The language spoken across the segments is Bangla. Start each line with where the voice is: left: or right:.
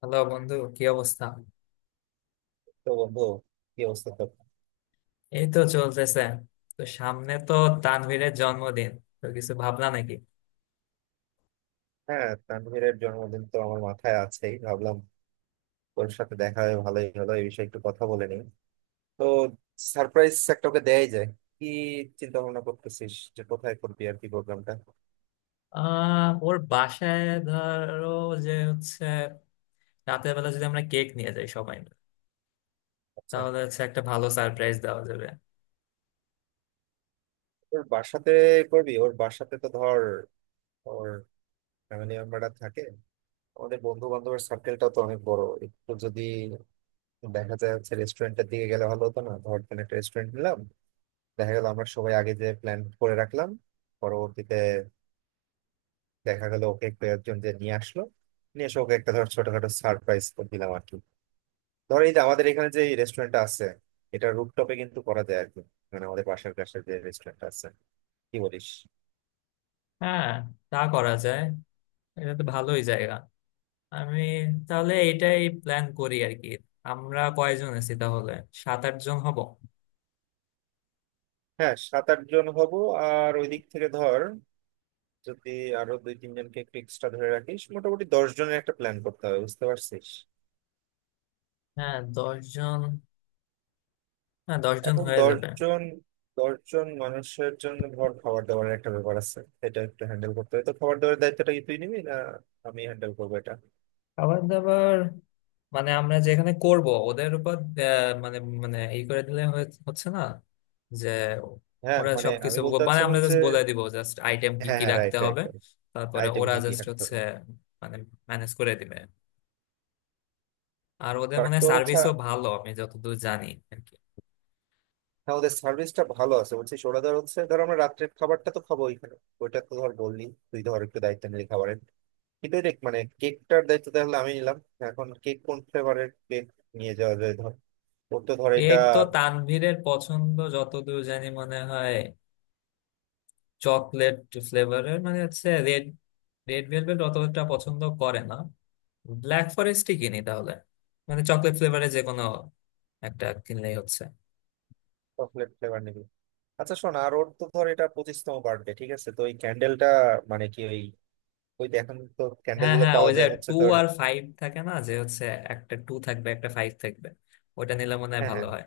left: হ্যালো বন্ধু, কি অবস্থা?
right: তো বন্ধু, কি অবস্থা তো?
left: এই তো চলতেছে। তো সামনে তো তানভীরের জন্মদিন। তো কিছু ভাবনা নাকি?
right: হ্যাঁ, তানভীরের জন্মদিন তো আমার মাথায় আছেই। ভাবলাম ওর সাথে দেখা হয়ে ভালোই হলো, এই বিষয়ে একটু কথা বলে নিই। তো সারপ্রাইজ একটা ওকে দেয়াই যায়। কি চিন্তা ভাবনা করতেছিস যে কোথায় করবি আর কি প্রোগ্রামটা?
left: ওর বাসায়, ধরো, যে হচ্ছে রাতের বেলা যদি আমরা কেক নিয়ে যাই সবাই মিলে,
right: আচ্ছা,
left: তাহলে হচ্ছে একটা ভালো সারপ্রাইজ দেওয়া যাবে।
right: ওর বাসাতে করবি? ওর বাসাতে তো ধর ওর ফ্যামিলি মেম্বাররা থাকে, আমাদের বন্ধু বান্ধবের সার্কেলটাও তো অনেক বড়। একটু যদি দেখা যায় হচ্ছে রেস্টুরেন্টের দিকে গেলে ভালো হতো না? ধর কোনো একটা রেস্টুরেন্ট নিলাম, দেখা গেল আমরা সবাই আগে যে প্ল্যান করে রাখলাম, পরবর্তীতে দেখা গেল ওকে একটু একজন যে নিয়ে আসলো, নিয়ে এসে ওকে একটা ধর ছোটখাটো সারপ্রাইজ করে দিলাম আর কি। ধর এই যে আমাদের এখানে যে রেস্টুরেন্টটা আছে, এটা রুফটপে কিন্তু করা যায় আর কি। মানে আমাদের পাশের কাছে যে রেস্টুরেন্ট আছে, কি বলিস?
left: হ্যাঁ, তা করা যায়, এটা তো ভালোই জায়গা। আমি তাহলে এটাই প্ল্যান করি আর কি। আমরা কয়জন আছি তাহলে? 7-8 জন হব।
right: হ্যাঁ, সাত আট জন হব। আর ওই দিক থেকে ধর যদি আরো দুই তিনজনকে একটু এক্সট্রা ধরে রাখিস, মোটামুটি 10 জনের একটা প্ল্যান করতে হবে, বুঝতে পারছিস?
left: হ্যাঁ, 10 জন। হ্যাঁ, দশ জন
right: এখন
left: হয়ে
right: দশ
left: যাবে।
right: জন 10 জন মানুষের জন্য ধর খাবার দাবারের একটা ব্যাপার আছে, এটা একটু হ্যান্ডেল করতে হবে। তো খাবার দাবারের দায়িত্বটা কি তুই নিবি না আমি হ্যান্ডেল করবো এটা?
left: খাবার দাবার মানে আমরা যেখানে করব ওদের উপর। মানে মানে ই করে দিলে হচ্ছে না, যে
right: হ্যাঁ,
left: ওরা
right: মানে
left: সবকিছু
right: আমি বলতে
left: মানে
right: চাচ্ছিলাম
left: আমরা
right: যে
left: জাস্ট বলে দিব জাস্ট আইটেম কি
right: হ্যাঁ
left: কি
right: হ্যাঁ,
left: রাখতে
right: রাইট রাইট,
left: হবে। তারপরে
right: আইটেম
left: ওরা
right: কি কি
left: জাস্ট
right: রাখতে
left: হচ্ছে
right: হবে।
left: মানে ম্যানেজ করে দিবে। আর ওদের
right: বাট
left: মানে
right: তোর হচ্ছে,
left: সার্ভিসও ভালো আমি যতদূর জানি আর কি।
right: হ্যাঁ ওদের সার্ভিসটা ভালো আছে বলছি, ওরা ধর হচ্ছে ধর আমরা রাত্রের খাবারটা তো খাবো ওইখানে। ওইটা তো ধর বললি, তুই ধর একটু দায়িত্ব নিলি খাবারের, কিন্তু দেখ মানে কেকটার দায়িত্ব তাহলে আমি নিলাম। এখন কেক কোন ফ্লেভারের কেক নিয়ে যাওয়া যায় ধর, ওর তো ধর এটা।
left: কেক তো তানভীরের পছন্দ যতদূর জানি মনে হয় চকলেট ফ্লেভারের, মানে হচ্ছে রেড রেড ভেলভেট অতটা পছন্দ করে না, ব্ল্যাক ফরেস্টই কিনি তাহলে। মানে চকলেট ফ্লেভারে যে কোনো একটা কিনলেই হচ্ছে।
right: চকলেট ফ্লেভার নিবি। আচ্ছা শোন, আর ওর তো ধর এটা 25তম বার্থডে, ঠিক আছে? তো ওই ক্যান্ডেলটা, মানে কি ওই, ওই এখন তো ক্যান্ডেল
left: হ্যাঁ,
right: গুলো
left: হ্যাঁ,
right: পাওয়া
left: ওই যে
right: যায় হচ্ছে
left: 2
right: তোর।
left: আর 5 থাকে না, যে হচ্ছে একটা 2 থাকবে একটা 5 থাকবে, ওটা নিলে মনে হয়
right: হ্যাঁ
left: ভালো
right: হ্যাঁ,
left: হয়।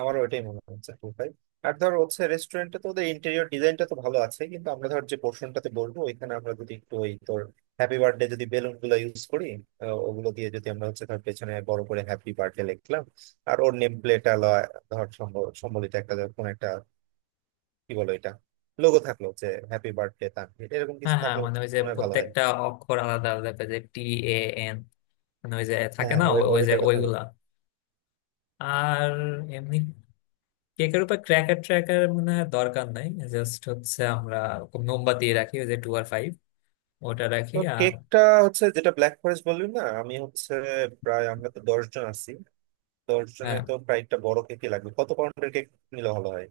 right: আমারও ওটাই মনে হচ্ছে, টু ফাইভ। আর ধর হচ্ছে রেস্টুরেন্টে তো ওদের ইন্টেরিয়র ডিজাইনটা তো ভালো আছে, কিন্তু আমরা ধর যে পোর্শনটাতে বলবো ওইখানে আমরা যদি একটু ওই তোর হ্যাপি বার্থডে যদি বেলুন গুলো ইউজ করি, ওগুলো দিয়ে যদি আমরা হচ্ছে ধর পেছনে বড় করে হ্যাপি বার্থডে লিখলাম, আর ওর নেম প্লেট ধর সম্বলিত একটা ধর কোনো একটা, কি বলো এটা, লোগো থাকলো যে হ্যাপি বার্থডে তানভীর এরকম
left: হ্যাঁ,
right: কিছু
left: হ্যাঁ,
right: থাকলে
left: মানে ওই যে
right: মনে হয় ভালো হয়।
left: প্রত্যেকটা অক্ষর আলাদা আলাদা করে, যে TAN, মানে ওই যে থাকে
right: হ্যাঁ
left: না,
right: ওই
left: ও- ওই যে
right: ওইটার কথা বল।
left: ওইগুলা। আর এমনি কেকের উপর ক্র্যাকার ট্র্যাকার মনে হয় দরকার নাই। জাস্ট হচ্ছে আমরা খুব মোমবাতি রাখি ওই যে টু আর ফাইভ, ওটা রাখি
right: তো
left: আর।
right: কেকটা হচ্ছে যেটা ব্ল্যাক ফরেস্ট বললি না, আমি হচ্ছে প্রায় আমরা তো 10 জন আছি, তোর জন্য
left: হ্যাঁ।
right: তো প্রায় একটা বড় কেকই লাগবে। কত পাউন্ডের কেক নিলে ভালো হয়?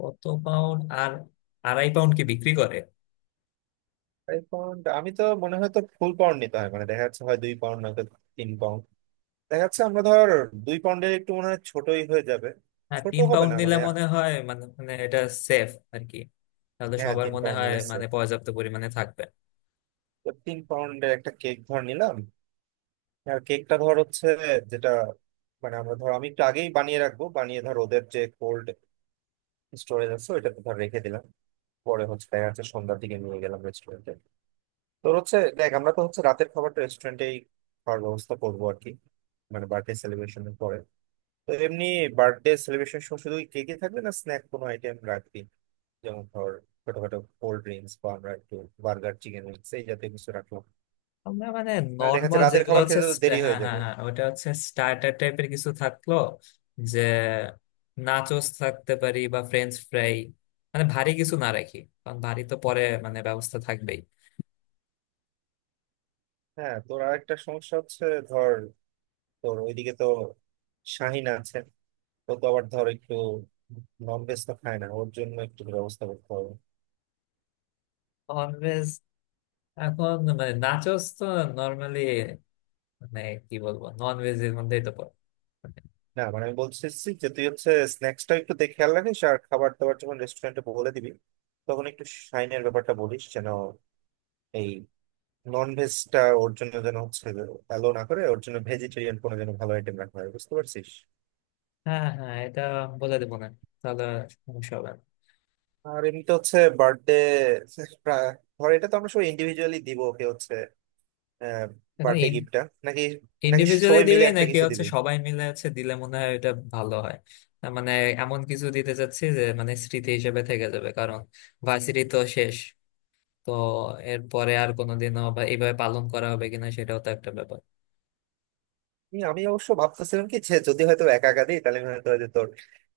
left: কত পাউন্ড আর? 2.5 পাউন্ড কি বিক্রি করে?
right: 5 পাউন্ড? আমি তো মনে হয় তো ফুল পাউন্ড নিতে হয়, মানে দেখা যাচ্ছে হয় 2 পাউন্ড নয়তো 3 পাউন্ড। দেখা যাচ্ছে আমরা ধর 2 পাউন্ডের একটু মনে হয় ছোটই হয়ে যাবে,
left: হ্যাঁ,
right: ছোট
left: তিন
right: হবে
left: পাউন্ড
right: না
left: নিলে
right: মানে।
left: মনে হয় মানে মানে এটা সেফ আর কি। তাহলে
right: হ্যাঁ
left: সবার
right: তিন
left: মনে
right: পাউন্ড
left: হয়
right: নিলে
left: মানে
right: safe।
left: পর্যাপ্ত পরিমাণে থাকবে।
right: তো 3 পাউন্ডের একটা কেক ধর নিলাম। আর কেকটা ধর হচ্ছে যেটা মানে আমরা ধর আমি একটু আগেই বানিয়ে রাখবো, বানিয়ে ধর ওদের যে কোল্ড স্টোরেজ আছে ওইটাতে ধর রেখে দিলাম, পরে হচ্ছে দেখা যাচ্ছে সন্ধ্যার দিকে নিয়ে গেলাম রেস্টুরেন্টে। তোর হচ্ছে দেখ আমরা তো হচ্ছে রাতের খাবারটা রেস্টুরেন্টেই খাওয়ার ব্যবস্থা করবো আর কি, মানে বার্থডে সেলিব্রেশনের পরে। তো এমনি বার্থডে সেলিব্রেশন সময় শুধু কেকে থাকবে না, স্ন্যাক কোনো আইটেম রাখবি, যেমন ধর ছোটখাটো কোল্ড ড্রিঙ্কস বা আমরা একটু বার্গার চিকেন উইংস এই জাতীয় কিছু রাখলাম,
left: আমরা মানে
right: মানে দেখা যাচ্ছে
left: নর্মাল
right: রাতের
left: যেগুলো
right: খাবার
left: হচ্ছে
right: খেতে তো দেরি
left: হ্যাঁ,
right: হয়ে
left: হ্যাঁ,
right: যাবে।
left: হ্যাঁ, ওটা হচ্ছে স্টার্টার টাইপের কিছু থাকলো, যে নাচোস থাকতে পারি বা ফ্রেঞ্চ ফ্রাই, মানে ভারী কিছু না রাখি কারণ ভারী তো পরে মানে ব্যবস্থা থাকবেই।
right: হ্যাঁ তোর আরেকটা সমস্যা হচ্ছে, ধর তোর ওইদিকে তো শাহিন আছে, ও তো আবার ধর একটু নন ভেজ তো খায় না, ওর জন্য একটু ব্যবস্থা করতে হবে।
left: ননভেজ? এখন মানে নাচোস তো নর্মালি মানে কি বলবো ননভেজ এর মধ্যেই তো পড়ে।
right: না, মানে আমি বলতেছি যে তুই হচ্ছে স্ন্যাক্সটা একটু দেখে খেয়াল রাখিস, আর খাবার দাবার যখন রেস্টুরেন্টে বলে দিবি তখন একটু শাইনের ব্যাপারটা বলিস, যেন এই নন ভেজটা ওর জন্য যেন হচ্ছে অ্যালো না করে, ওর জন্য ভেজিটেরিয়ান কোনো যেন ভালো আইটেম রাখা হয়, বুঝতে পারছিস?
left: হ্যাঁ, হ্যাঁ, হ্যাঁ, এটা বলে দেবো না, তাহলে সমস্যা হবে না।
right: আর এমনিতে হচ্ছে বার্থডে, ধর এটা তো আমরা সবাই ইন্ডিভিজুয়ালি দিব ওকে হচ্ছে বার্থডে
left: এখন
right: গিফটটা, নাকি? নাকি
left: ইন্ডিভিজুয়ালি
right: সবাই মিলে
left: দিবে
right: একটা
left: নাকি
right: কিছু
left: হচ্ছে
right: দিবি?
left: সবাই মিলে হচ্ছে দিলে মনে হয় এটা ভালো হয়। তার মানে এমন কিছু দিতে চাচ্ছি যে মানে স্মৃতি হিসেবে থেকে যাবে, কারণ ভার্সিটি তো শেষ, তো এরপরে আর কোনোদিনও বা এইভাবে পালন করা হবে কিনা সেটাও তো একটা ব্যাপার।
right: আমি আমি অবশ্য ভাবতেছিলাম কি যে যদি হয়তো একা একা দিই তাহলে হয়তো ওই যে তোর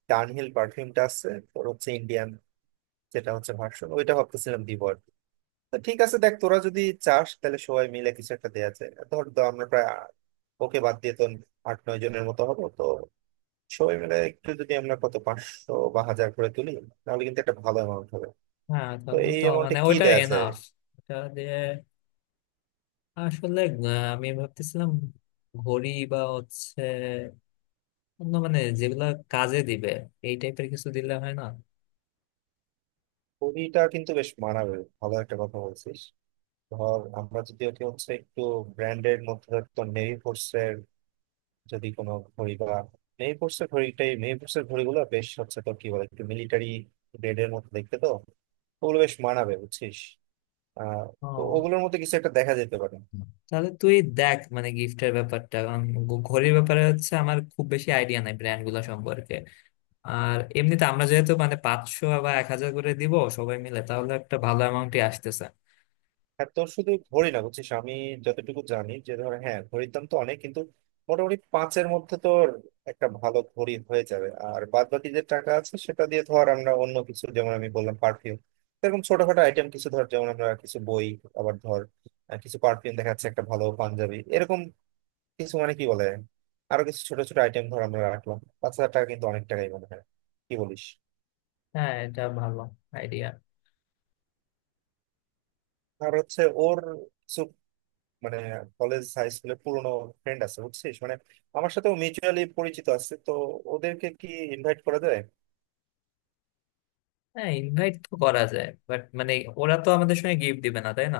right: ডানহিল পারফিউমটা আছে তোর হচ্ছে ইন্ডিয়ান যেটা হচ্ছে ভার্সন, ওইটা ভাবতেছিলাম দিব আর কি। তো ঠিক আছে দেখ, তোরা যদি চাস তাহলে সবাই মিলে কিছু একটা দেয়া যায়। ধর তো আমরা প্রায় ওকে বাদ দিয়ে তো আট নয় জনের মতো হবো তো, সবাই মিলে একটু যদি আমরা কত 500 বা 1000 করে তুলি তাহলে কিন্তু একটা ভালো অ্যামাউন্ট হবে।
left: হ্যাঁ,
right: তো
left: তাহলে
right: এই
left: তো
right: অ্যামাউন্টে
left: মানে
right: কি
left: ওইটা
right: দেয়া যায়?
left: এনাফ। এটা দিয়ে আসলে আমি ভাবতেছিলাম ঘড়ি বা হচ্ছে অন্য মানে যেগুলা কাজে দিবে, এই টাইপের কিছু দিলে হয় না?
right: কুড়িটা কিন্তু বেশ মানাবে, ভালো একটা কথা বলছিস। ধর আমরা যদি ওকে হচ্ছে একটু ব্র্যান্ডের মধ্যে ধর তোর নেভি ফোর্স এর যদি কোনো ঘড়ি বা মেহেরপুরের ঘড়িটাই, মেহেরপুরের ঘড়িগুলো বেশ হচ্ছে, তো কি বলে একটু মিলিটারি গ্রেডের মতো দেখতে তো ওগুলো বেশ মানাবে, বুঝছিস? আহ, তো
left: ও,
right: ওগুলোর মধ্যে কিছু একটা দেখা যেতে পারে।
left: তাহলে তুই দেখ মানে গিফটের ব্যাপারটা, কারণ ঘড়ির ব্যাপারে হচ্ছে আমার খুব বেশি আইডিয়া নাই ব্র্যান্ড গুলো সম্পর্কে। আর এমনিতে আমরা যেহেতু মানে 500 বা 1,000 করে দিব সবাই মিলে, তাহলে একটা ভালো অ্যামাউন্টই আসতেছে।
right: আর তোর শুধু ঘড়ি না বুঝছিস, আমি যতটুকু জানি যে ধর, হ্যাঁ ঘড়ির দাম তো অনেক কিন্তু মোটামুটি পাঁচের মধ্যে তোর একটা ভালো ঘড়ি হয়ে যাবে, আর বাদ বাকি যে টাকা আছে সেটা দিয়ে ধর আমরা অন্য কিছু, যেমন আমি বললাম পারফিউম এরকম ছোটখাটো আইটেম কিছু, ধর যেমন আমরা কিছু বই, আবার ধর, কিছু পারফিউম, দেখা যাচ্ছে একটা ভালো পাঞ্জাবি এরকম কিছু, মানে কি বলে আরো কিছু ছোট ছোট আইটেম ধর আমরা রাখলাম। 5000 টাকা কিন্তু অনেক টাকাই মনে হয়, কি বলিস?
left: হ্যাঁ, এটা ভালো আইডিয়া।
right: আর হচ্ছে ওর কিছু মানে কলেজ হাই স্কুলের পুরোনো ফ্রেন্ড আছে বুঝছিস, মানে আমার সাথে মিউচুয়ালি পরিচিত আছে তো, ওদেরকে কি ইনভাইট করা যায়?
left: হ্যাঁ, ইনভাইট তো করা যায়, বাট মানে ওরা তো আমাদের সঙ্গে গিফট দিবে না, তাই না?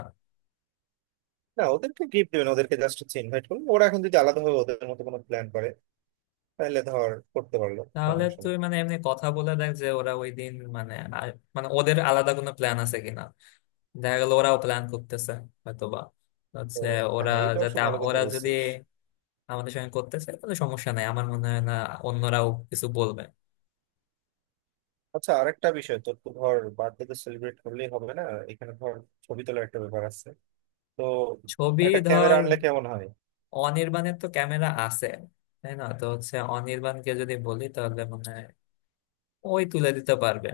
right: না, ওদেরকে গিফট দেবেন ওদেরকে জাস্ট হচ্ছে ইনভাইট করবেন। ওরা এখন যদি আলাদাভাবে ওদের মতো কোনো প্ল্যান করে তাহলে ধর করতে পারলো,
left: তাহলে
right: সমস্যা
left: তুই
right: নেই
left: মানে এমনি কথা বলে দেখ যে ওরা ওই দিন মানে মানে ওদের আলাদা কোনো প্ল্যান আছে কিনা, দেখা গেল ওরাও প্ল্যান করতেছে হয়তোবা,
right: তো।
left: হচ্ছে ওরা।
right: হ্যাঁ এটা অবশ্য
left: যাতে
right: ভালো কথা
left: ওরা যদি
right: বলছিস।
left: আমাদের সঙ্গে করতেছে, কোনো সমস্যা নাই, আমার মনে হয় না অন্যরাও কিছু বলবে।
right: আচ্ছা আরেকটা বিষয়, তোর তো ধর বার্থডে তো সেলিব্রেট করলেই হবে না, এখানে ধর ছবি তোলার একটা ব্যাপার আছে তো।
left: ছবি,
right: একটা ক্যামেরা
left: ধর।
right: আনলে কেমন হয়?
left: অনির্বাণের তো ক্যামেরা আছে, তাই না? তো হচ্ছে অনির্বাণকে যদি বলি তাহলে মনে হয় ওই তুলে দিতে পারবে।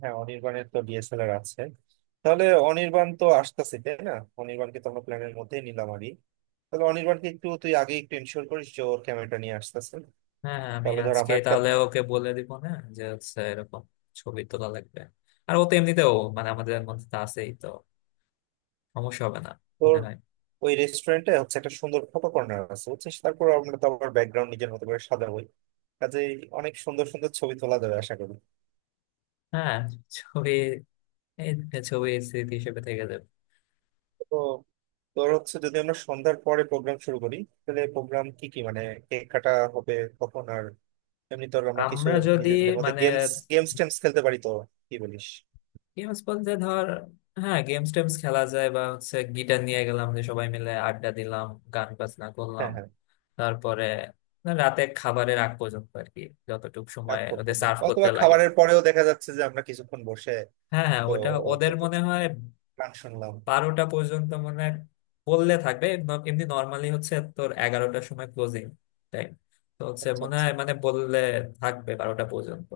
right: হ্যাঁ অনির্বাণের তো DSLR আছে, তাহলে অনির্বাণ তো আসতেছে তাই না? অনির্বাণকে তো আমরা প্ল্যানের মধ্যেই নিলাম আরই, তাহলে অনির্বাণকে একটু তুই আগে একটু ইনশিওর করিস যে ওর ক্যামেরাটা নিয়ে আসতেছে।
left: হ্যাঁ, আমি
right: তাহলে ধর
left: আজকে
right: আমরা একটা,
left: তাহলে ওকে বলে দিব না, যে হচ্ছে এরকম ছবি তোলা লাগবে। আর ও তো এমনিতেও মানে আমাদের মধ্যে তো আছেই তো, সমস্যা হবে না
right: তোর
left: মনে হয়।
right: ওই রেস্টুরেন্টে হচ্ছে একটা সুন্দর ফটো কর্নার আছে বুঝছিস, তারপর আমরা তো আবার ব্যাকগ্রাউন্ড নিজের মতো করে সাজাবোই, কাজে অনেক সুন্দর সুন্দর ছবি তোলা যাবে আশা করি।
left: হ্যাঁ, ছবি, এই ছবি স্মৃতি হিসেবে থেকে যাবে।
right: তো তোর হচ্ছে যদি আমরা সন্ধ্যার পরে প্রোগ্রাম শুরু করি, তাহলে প্রোগ্রাম কি কি মানে, কেক কাটা হবে কখন, আর এমনি তো আমরা কিছু
left: আমরা যদি
right: নিজেদের মধ্যে
left: মানে
right: গেমস, গেমস টেমস খেলতে পারি তো, কি বলিস?
left: গেমস বলতে ধর, হ্যাঁ, গেমস টেমস খেলা যায়, বা হচ্ছে গিটার নিয়ে গেলাম, যে সবাই মিলে আড্ডা দিলাম, গান বাজনা করলাম।
right: হ্যাঁ হ্যাঁ,
left: তারপরে রাতে খাবারের আগ পর্যন্ত আর কি, যতটুকু
right: আগ
left: সময় ওদের
right: পর্যন্ত
left: সার্ভ করতে
right: অথবা
left: লাগে।
right: খাবারের পরেও দেখা যাচ্ছে যে আমরা কিছুক্ষণ বসে,
left: হ্যাঁ, হ্যাঁ,
right: তো
left: ওটা
right: তো
left: ওদের মনে হয়
right: গান শুনলাম।
left: 12টা পর্যন্ত মনে হয় বললে থাকবে, এমনি নর্মালি হচ্ছে তোর 11টার সময় ক্লোজিং টাইম, তো হচ্ছে
right: আচ্ছা
left: মনে
right: আচ্ছা,
left: হয় মানে বললে থাকবে 12টা পর্যন্ত।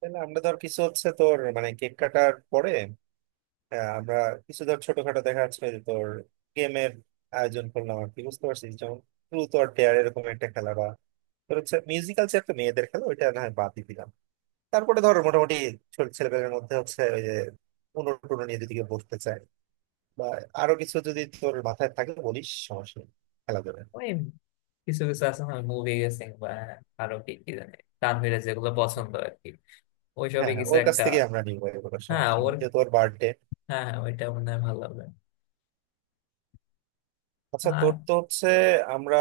right: তাহলে আমরা ধর কিছু হচ্ছে তোর মানে কেক কাটার পরে, আমরা কিছু ধর ছোটখাটো, দেখা যাচ্ছে যে তোর গেমের আয়োজন করলাম আর কি, বুঝতে পারছিস যেমন ট্রুথ অর ডেয়ার এরকম একটা খেলা, বা তোর হচ্ছে মিউজিক্যাল যে একটা মেয়েদের খেলা ওইটা না হয় বাদ দিয়ে দিলাম। তারপরে ধর মোটামুটি ছোট ছেলেপেলের মধ্যে হচ্ছে ওই যে উনো টুনো নিয়ে যদি কেউ বসতে চায়, বা আরো কিছু যদি তোর মাথায় থাকে বলিস, সমস্যা নেই, খেলা যাবে।
left: ওই কিছু কিছু আছে না মুভি গেসিং বা আরো কি কি জানি তানভীরের যেগুলো
right: হ্যাঁ
left: পছন্দ আর কি, ওইসবই
right: হ্যাঁ
left: কিছু
right: ওর কাছ
left: একটা।
right: থেকে আমরা নিবো এগুলো,
left: হ্যাঁ,
right: সমস্যা
left: ওর,
right: নেই যে তোর বার্থডে।
left: হ্যাঁ, হ্যাঁ, ওইটা মনে হয় ভালো লাগবে।
right: আচ্ছা
left: আর
right: তোর তো হচ্ছে আমরা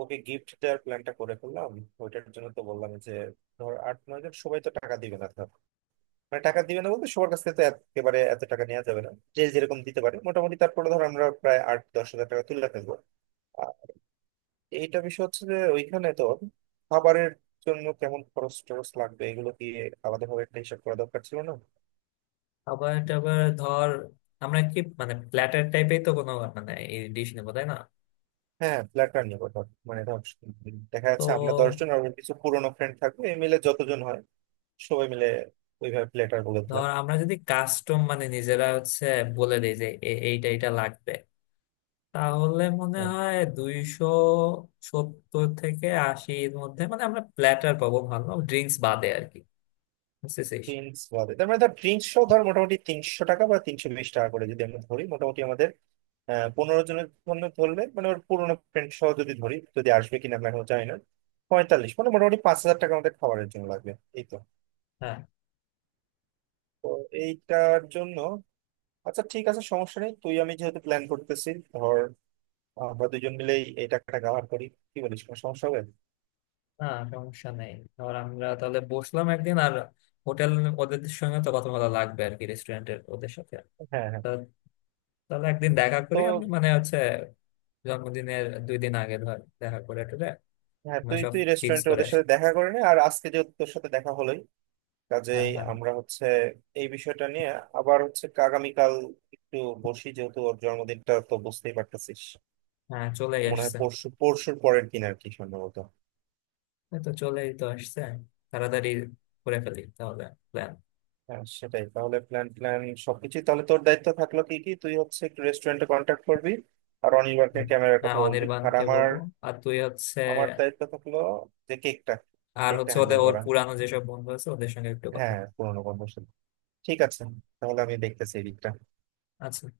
right: ওকে গিফট দেওয়ার প্ল্যানটা করে ফেললাম, ওইটার জন্য তো বললাম যে ধর আট নয় জন সবাই তো টাকা দিবে না ধর, মানে টাকা দিবে না বলতে সবার কাছ থেকে তো একেবারে এত টাকা নেওয়া যাবে না, যে যেরকম দিতে পারে মোটামুটি, তারপরে ধর আমরা প্রায় 8-10 হাজার টাকা তুলে ফেলবো। আর এইটা বিষয় হচ্ছে যে ওইখানে তোর খাবারের জন্য কেমন খরচ টরচ লাগবে এগুলো কি আলাদাভাবে একটা হিসাব করা দরকার ছিল না?
left: আবার টাবার ধর আমরা কি মানে প্ল্যাটার টাইপের তো কোনো মানে এই ডিশ নেবো, তাই না?
right: হ্যাঁ ফ্ল্যাটার নিবো ধর, মানে ধর দেখা যাচ্ছে আমরা
left: তো
right: দশজন আর ওর কিছু পুরোনো ফ্রেন্ড থাকবে, এই মিলে যতজন হয় সবাই মিলে ওইভাবে ফ্ল্যাটার বলে দিলাম।
left: ধর আমরা যদি কাস্টম মানে নিজেরা হচ্ছে বলে দিই যে এইটা এইটা লাগবে, তাহলে মনে
right: হ্যাঁ,
left: হয় 270 থেকে 80-র মধ্যে মানে আমরা প্ল্যাটার পাবো, ভালো, ড্রিঙ্কস বাদে আর কি, বুঝতেছিস।
right: ড্রিঙ্কস বাদে তার মানে ধর ড্রিঙ্কস ধর মোটামুটি 300 টাকা বা 320 টাকা করে যদি আমরা ধরি, মোটামুটি আমাদের আহ 15 জনের জন্য ধরলে, মানে ওর পুরোনো ফ্রেন্ড সহ যদি ধরি, যদি আসবে কিনা আমি এখনো জানি না, 45 মানে মোটামুটি 5000 টাকা আমাদের খাবারের জন্য লাগবে এই তো।
left: হ্যাঁ,
right: তো এইটার জন্য আচ্ছা ঠিক আছে, সমস্যা নেই, তুই আমি যেহেতু প্ল্যান করতেছি ধর আমরা দুজন মিলেই এই টাকাটা কাভার করি, কি বলিস? কোনো সমস্যা হবে?
left: না, সমস্যা নেই। ধর আমরা তাহলে বসলাম একদিন আর হোটেল, ওদের সঙ্গে তো কথা বলা লাগবে আর কি, রেস্টুরেন্টের ওদের সাথে।
right: হ্যাঁ হ্যাঁ।
left: তা তাহলে একদিন দেখা
right: তো
left: করি আমি মানে হচ্ছে জন্মদিনের 2 দিন আগে ধর দেখা করে টরে,
right: হ্যাঁ
left: মানে
right: তুই
left: সব
right: তুই
left: ফিক্স
right: রেস্টুরেন্টে
left: করে
right: ওদের
left: আসি।
right: সাথে দেখা করে নে, আর আজকে যেহেতু তোর সাথে দেখা হলোই
left: হ্যাঁ,
right: কাজেই
left: হ্যাঁ,
right: আমরা হচ্ছে এই বিষয়টা নিয়ে আবার হচ্ছে আগামীকাল একটু বসি, যেহেতু ওর জন্মদিনটা তো বুঝতেই পারতেছিস
left: হ্যাঁ, চলেই
right: মনে হয়
left: আসছে।
right: পরশু পরশুর পরের দিন আর কি সম্ভবত।
left: এই তো চলেই তো আসছে, তাড়াতাড়ি করে ফেলি তাহলে প্ল্যান।
right: হ্যাঁ সেটাই, তাহলে প্ল্যান প্ল্যান সবকিছু তাহলে তোর দায়িত্ব থাকলো, কি কি তুই হচ্ছে একটু রেস্টুরেন্টে কন্ট্যাক্ট করবি, আর অনির্বাণকে ক্যামেরার
left: হ্যাঁ,
right: কথা বলবি, আর
left: অনির্বাণকে
right: আমার,
left: বলবো। আর তুই হচ্ছে,
right: আমার দায়িত্ব থাকলো যে কেকটা,
left: আর
right: কেকটা
left: হচ্ছে ওদের,
right: হ্যান্ডেল
left: ওর
right: করা।
left: পুরানো যেসব বন্ধু আছে ওদের সঙ্গে একটু কথা বল।
right: হ্যাঁ পুরোনো বন্ধুর সাথে। ঠিক আছে, তাহলে আমি দেখতেছি এই দিকটা।
left: আচ্ছা।